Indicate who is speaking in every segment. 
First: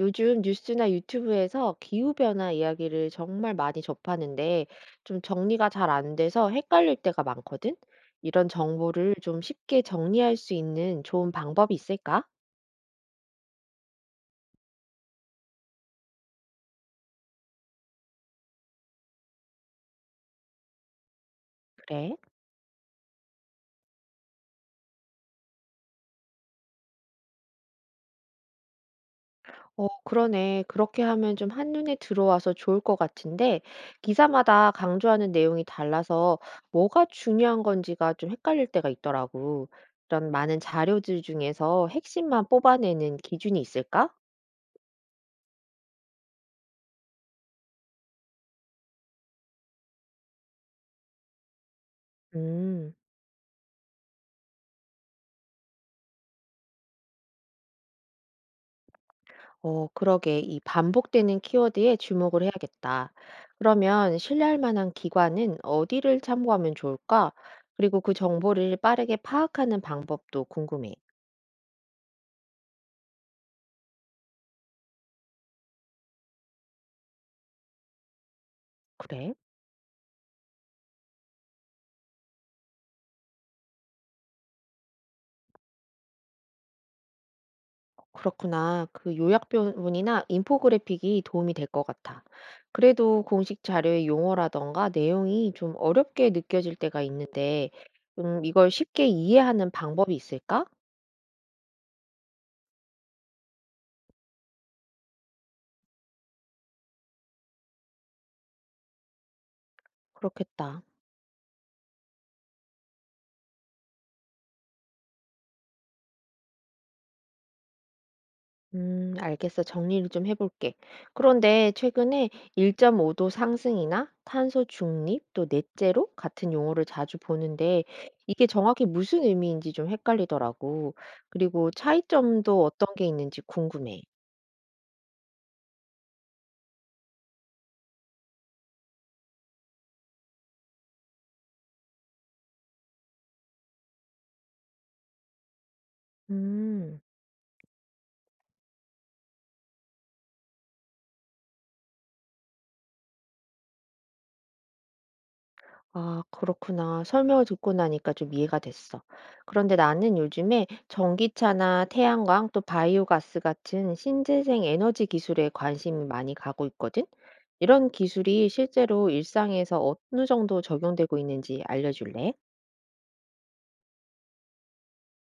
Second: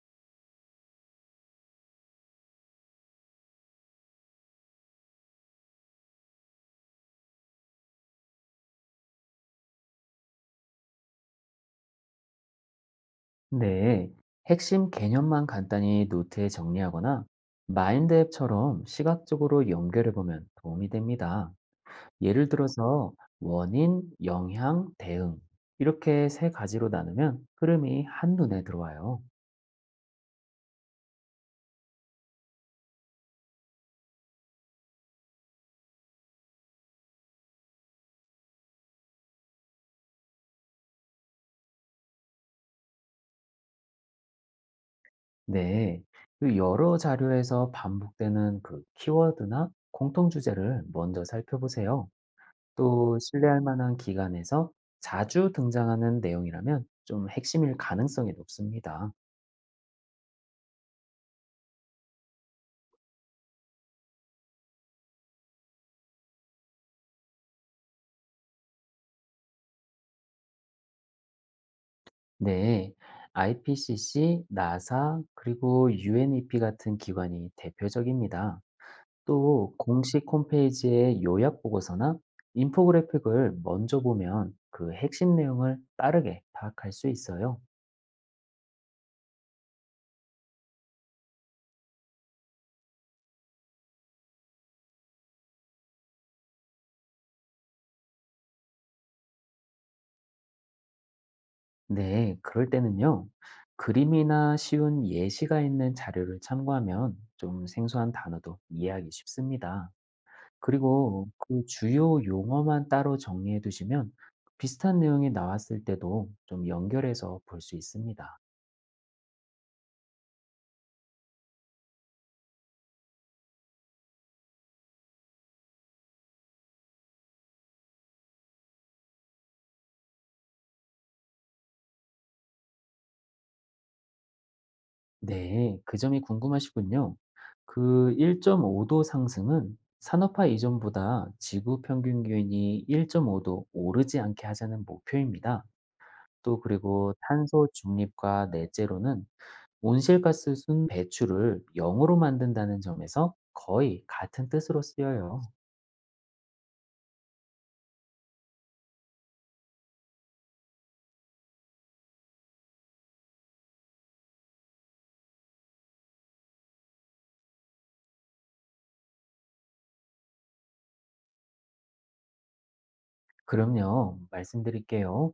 Speaker 1: 요즘 뉴스나 유튜브에서 기후변화 이야기를 정말 많이 접하는데 좀 정리가 잘 안 돼서 헷갈릴 때가 많거든? 이런 정보를 좀 쉽게 정리할 수 있는 좋은 방법이 있을까?
Speaker 2: 네, 핵심 개념만 간단히 노트에 정리하거나 마인드 앱처럼 시각적으로 연결해 보면 도움이 됩니다.
Speaker 1: 그래?
Speaker 2: 예를 들어서 원인, 영향, 대응 이렇게 세 가지로 나누면 흐름이 한눈에 들어와요.
Speaker 1: 어, 그러네. 그렇게 하면 좀 한눈에 들어와서 좋을 것 같은데 기사마다 강조하는 내용이 달라서 뭐가 중요한 건지가 좀 헷갈릴 때가 있더라고. 이런 많은 자료들 중에서 핵심만 뽑아내는 기준이 있을까?
Speaker 2: 네, 여러 자료에서 반복되는 그 키워드나 공통 주제를 먼저 살펴보세요.
Speaker 1: 음.
Speaker 2: 또 신뢰할 만한 기관에서 자주 등장하는 내용이라면 좀 핵심일 가능성이 높습니다.
Speaker 1: 어, 그러게. 이 반복되는 키워드에 주목을 해야겠다. 그러면 신뢰할 만한 기관은 어디를 참고하면 좋을까? 그리고 그 정보를 빠르게 파악하는 방법도 궁금해.
Speaker 2: 네, IPCC, 나사, 그리고 UNEP 같은 기관이 대표적입니다.
Speaker 1: 그래?
Speaker 2: 또 공식 홈페이지의 요약 보고서나 인포그래픽을 먼저 보면 그 핵심 내용을 빠르게 파악할 수 있어요.
Speaker 1: 그렇구나. 그 요약본이나 인포그래픽이 도움이 될 것 같아. 그래도 공식 자료의 용어라던가 내용이 좀 어렵게 느껴질 때가 있는데, 이걸 쉽게 이해하는 방법이 있을까?
Speaker 2: 네, 그럴 때는요. 그림이나 쉬운 예시가 있는 자료를 참고하면 좀 생소한 단어도 이해하기 쉽습니다.
Speaker 1: 그렇겠다.
Speaker 2: 그리고 그 주요 용어만 따로 정리해 두시면 비슷한 내용이 나왔을 때도 좀 연결해서 볼 수 있습니다.
Speaker 1: 알겠어. 정리를 좀 해볼게. 그런데 최근에 1.5도 상승이나 탄소 중립 또 넷제로 같은 용어를 자주 보는데 이게 정확히 무슨 의미인지 좀 헷갈리더라고. 그리고 차이점도 어떤 게 있는지 궁금해.
Speaker 2: 네, 그 점이 궁금하시군요. 그 1.5도 상승은 산업화 이전보다 지구 평균 기온이 1.5도 오르지 않게 하자는 목표입니다. 또
Speaker 1: 음.
Speaker 2: 그리고 탄소 중립과 넷제로는 온실가스 순 배출을 0으로 만든다는 점에서 거의 같은 뜻으로 쓰여요.
Speaker 1: 아, 그렇구나. 설명을 듣고 나니까 좀 이해가 됐어. 그런데 나는 요즘에 전기차나 태양광 또 바이오가스 같은 신재생 에너지 기술에 관심이 많이 가고 있거든. 이런 기술이 실제로 일상에서 어느 정도 적용되고 있는지 알려줄래?
Speaker 2: 그럼요. 말씀드릴게요.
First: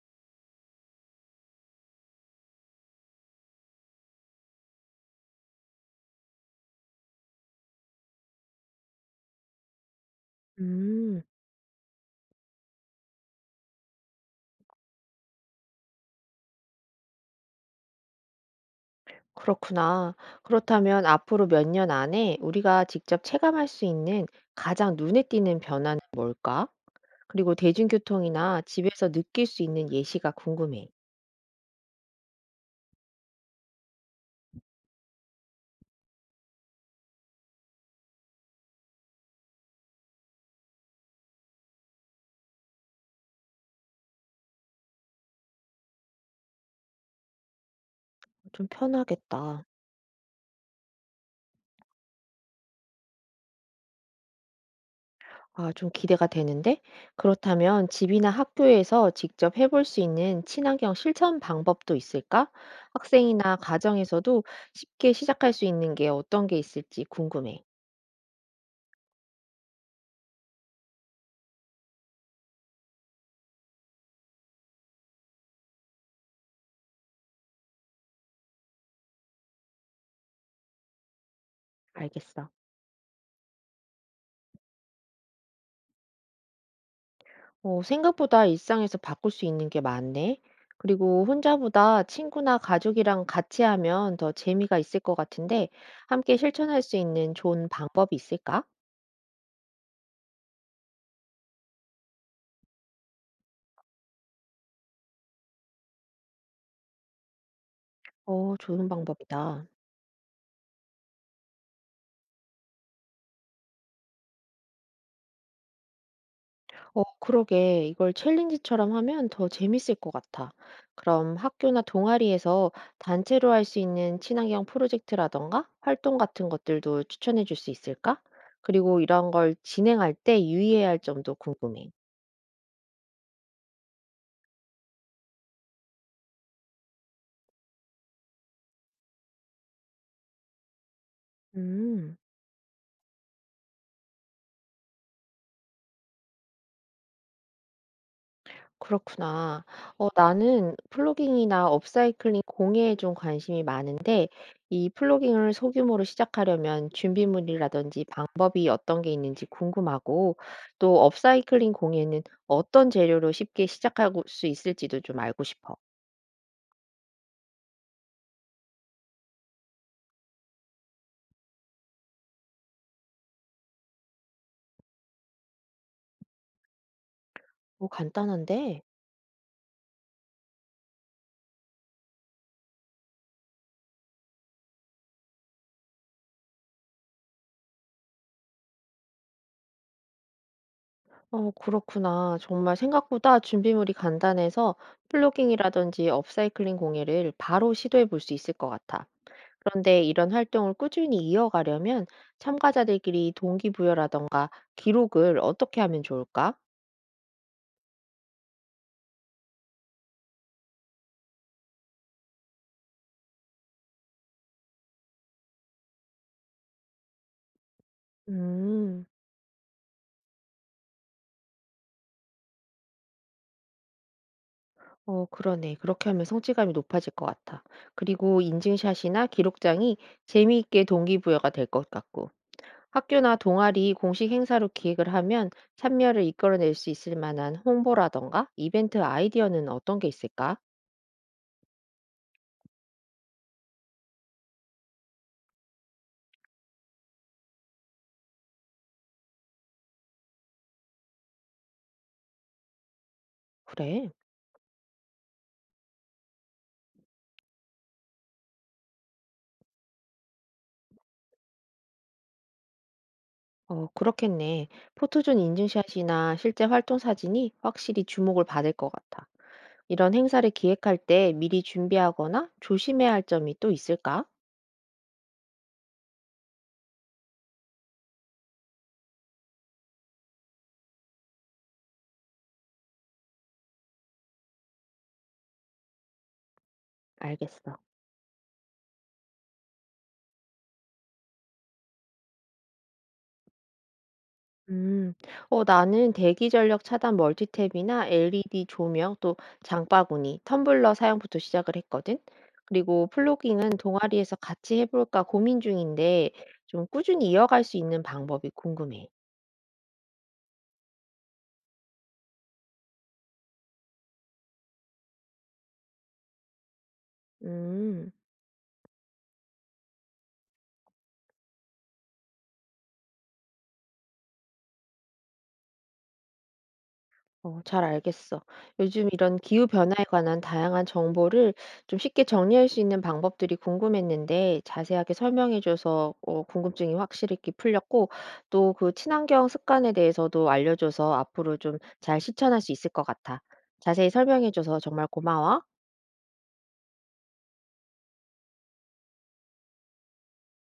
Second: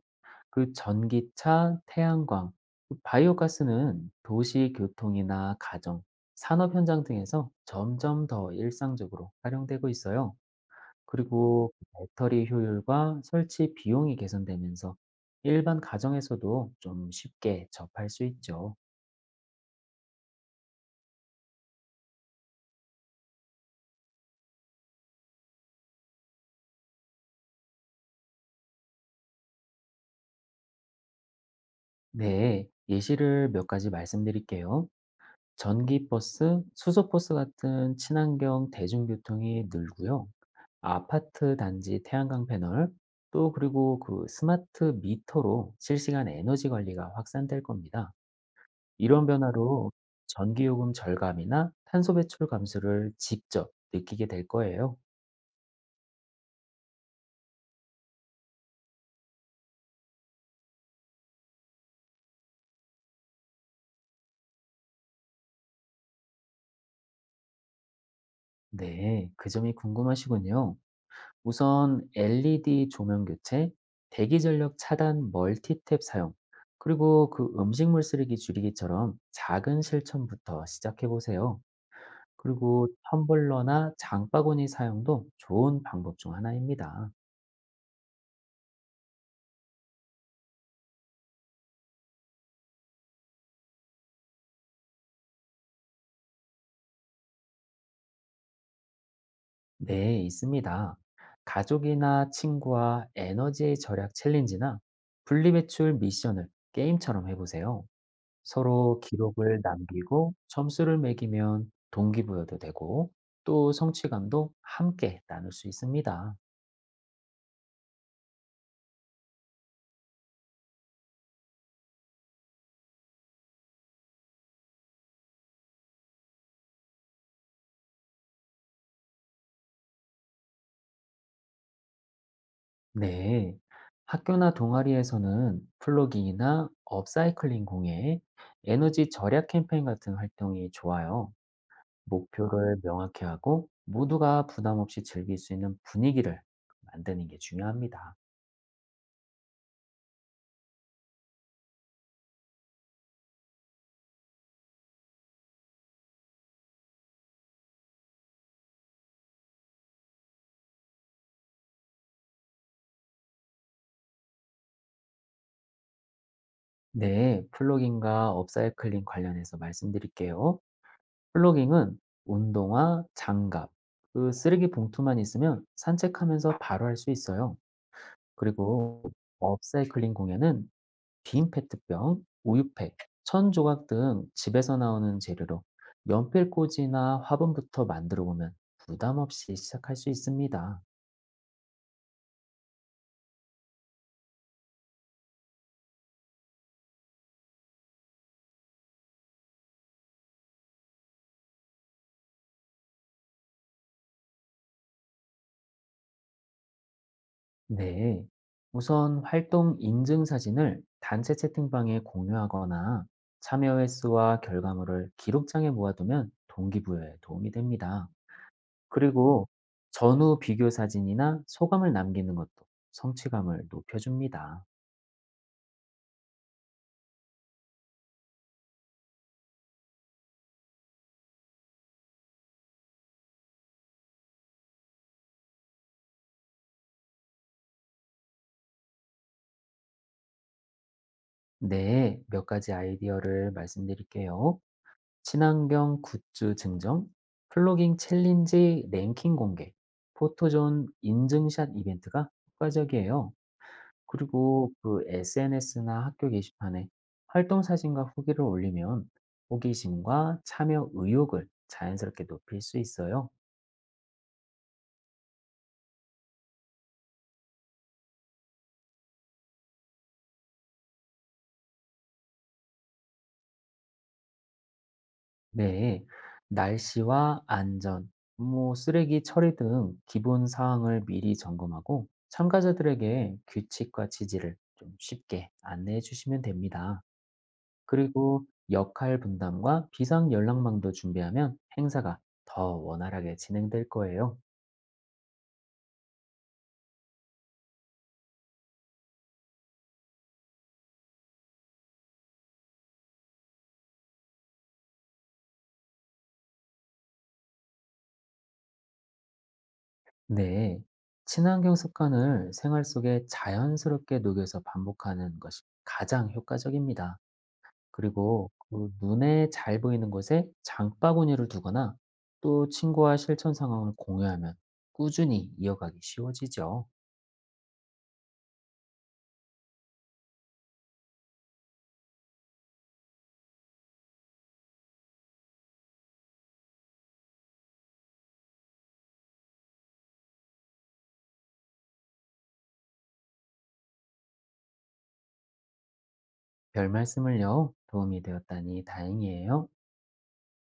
Speaker 2: 그 전기차, 태양광, 그 바이오가스는 도시 교통이나 가정, 산업 현장 등에서 점점 더 일상적으로 활용되고 있어요.
Speaker 1: 음,
Speaker 2: 그리고 배터리 효율과 설치 비용이 개선되면서 일반 가정에서도 좀 쉽게 접할 수 있죠.
Speaker 1: 그렇구나. 그렇다면 앞으로 몇 년 안에 우리가 직접 체감할 수 있는 가장 눈에 띄는 변화는 뭘까? 그리고 대중교통이나 집에서 느낄 수 있는 예시가 궁금해.
Speaker 2: 네, 예시를 몇 가지 말씀드릴게요. 전기버스, 수소버스 같은 친환경 대중교통이 늘고요. 아파트 단지 태양광 패널, 또 그리고 그 스마트 미터로 실시간 에너지 관리가 확산될 겁니다.
Speaker 1: 좀
Speaker 2: 이런
Speaker 1: 편하겠다.
Speaker 2: 변화로 전기요금 절감이나 탄소 배출 감소를 직접 느끼게 될 거예요.
Speaker 1: 아, 좀 기대가 되는데? 그렇다면 집이나 학교에서 직접 해볼 수 있는 친환경 실천 방법도 있을까? 학생이나 가정에서도 쉽게 시작할 수 있는 게 어떤 게 있을지 궁금해.
Speaker 2: 네, 그 점이 궁금하시군요. 우선 LED 조명 교체, 대기 전력 차단 멀티탭 사용, 그리고 음식물 쓰레기 줄이기처럼 작은 실천부터 시작해 보세요.
Speaker 1: 알겠어.
Speaker 2: 그리고 텀블러나 장바구니 사용도 좋은 방법 중 하나입니다.
Speaker 1: 어, 생각보다 일상에서 바꿀 수 있는 게 많네. 그리고 혼자보다 친구나 가족이랑 같이 하면 더 재미가 있을 것 같은데, 함께 실천할 수 있는 좋은 방법이 있을까?
Speaker 2: 네, 있습니다. 가족이나 친구와 에너지 절약 챌린지나 분리배출 미션을 게임처럼 해보세요.
Speaker 1: 어, 좋은
Speaker 2: 서로 기록을
Speaker 1: 방법이다.
Speaker 2: 남기고 점수를 매기면 동기부여도 되고 또 성취감도 함께 나눌 수 있습니다.
Speaker 1: 어, 그러게. 이걸 챌린지처럼 하면 더 재밌을 것 같아. 그럼 학교나 동아리에서 단체로 할 수 있는 친환경 프로젝트라던가 활동 같은 것들도 추천해 줄 수 있을까? 그리고 이런 걸 진행할 때 유의해야 할 점도 궁금해.
Speaker 2: 네. 학교나 동아리에서는 플로깅이나 업사이클링 공예, 에너지 절약 캠페인 같은 활동이 좋아요.
Speaker 1: 음.
Speaker 2: 목표를 명확히 하고 모두가 부담 없이 즐길 수 있는 분위기를 만드는 게 중요합니다.
Speaker 1: 그렇구나. 어, 나는 플로깅이나 업사이클링 공예에 좀 관심이 많은데 이 플로깅을 소규모로 시작하려면 준비물이라든지 방법이 어떤 게 있는지 궁금하고 또 업사이클링 공예는 어떤 재료로 쉽게 시작할 수 있을지도 좀 알고 싶어.
Speaker 2: 네, 플로깅과 업사이클링 관련해서 말씀드릴게요. 플로깅은 운동화, 장갑, 그 쓰레기 봉투만 있으면 산책하면서 바로 할 수 있어요.
Speaker 1: 어, 간단한데?
Speaker 2: 그리고 업사이클링 공예는 빈 페트병, 우유팩, 천 조각 등 집에서 나오는 재료로 연필꽂이나 화분부터 만들어 보면 부담 없이 시작할 수 있습니다.
Speaker 1: 어, 그렇구나. 정말 생각보다 준비물이 간단해서 플로깅이라든지 업사이클링 공예를 바로 시도해 볼 수 있을 것 같아. 그런데 이런 활동을 꾸준히 이어가려면 참가자들끼리 동기부여라던가 기록을 어떻게 하면 좋을까?
Speaker 2: 네. 우선 활동 인증 사진을 단체 채팅방에 공유하거나 참여 횟수와 결과물을 기록장에 모아두면 동기부여에 도움이 됩니다.
Speaker 1: 음,
Speaker 2: 그리고 전후 비교 사진이나 소감을 남기는 것도 성취감을 높여줍니다.
Speaker 1: 어, 그러네. 그렇게 하면 성취감이 높아질 것 같아. 그리고 인증샷이나 기록장이 재미있게 동기부여가 될 것 같고, 학교나 동아리 공식 행사로 기획을 하면 참여를 이끌어낼 수 있을 만한 홍보라던가 이벤트 아이디어는 어떤 게 있을까?
Speaker 2: 네, 몇 가지 아이디어를 말씀드릴게요. 친환경 굿즈 증정, 플로깅 챌린지 랭킹 공개, 포토존 인증샷 이벤트가 효과적이에요.
Speaker 1: 그래.
Speaker 2: 그리고 SNS나 학교 게시판에 활동 사진과 후기를 올리면 호기심과 참여 의욕을 자연스럽게 높일 수 있어요.
Speaker 1: 어, 그렇겠네. 포토존 인증샷이나 실제 활동 사진이 확실히 주목을 받을 것 같아. 이런 행사를 기획할 때 미리 준비하거나 조심해야 할 점이 또 있을까?
Speaker 2: 네. 날씨와 안전, 뭐 쓰레기 처리 등 기본 사항을 미리 점검하고 참가자들에게 규칙과 지지를 좀 쉽게 안내해 주시면 됩니다.
Speaker 1: 알겠어.
Speaker 2: 그리고 역할 분담과 비상 연락망도 준비하면 행사가 더 원활하게 진행될 거예요.
Speaker 1: 음, 어, 나는 대기 전력 차단 멀티탭이나 LED 조명, 또 장바구니, 텀블러 사용부터 시작을 했거든. 그리고 플로깅은 동아리에서 같이 해볼까 고민 중인데 좀 꾸준히 이어갈 수 있는 방법이 궁금해.
Speaker 2: 네, 친환경 습관을 생활 속에 자연스럽게 녹여서 반복하는 것이 가장 효과적입니다.
Speaker 1: 음.
Speaker 2: 그리고 눈에 잘 보이는 곳에 장바구니를 두거나 또 친구와 실천 상황을 공유하면 꾸준히 이어가기 쉬워지죠.
Speaker 1: 어, 잘 알겠어. 요즘 이런 기후 변화에 관한 다양한 정보를 좀 쉽게 정리할 수 있는 방법들이 궁금했는데 자세하게 설명해줘서 궁금증이 확실히 이렇게 풀렸고 또 그 친환경 습관에 대해서도 알려줘서 앞으로 좀 잘 실천할 수 있을 것 같아. 자세히 설명해줘서 정말 고마워.
Speaker 2: 별 말씀을요. 도움이 되었다니 다행이에요.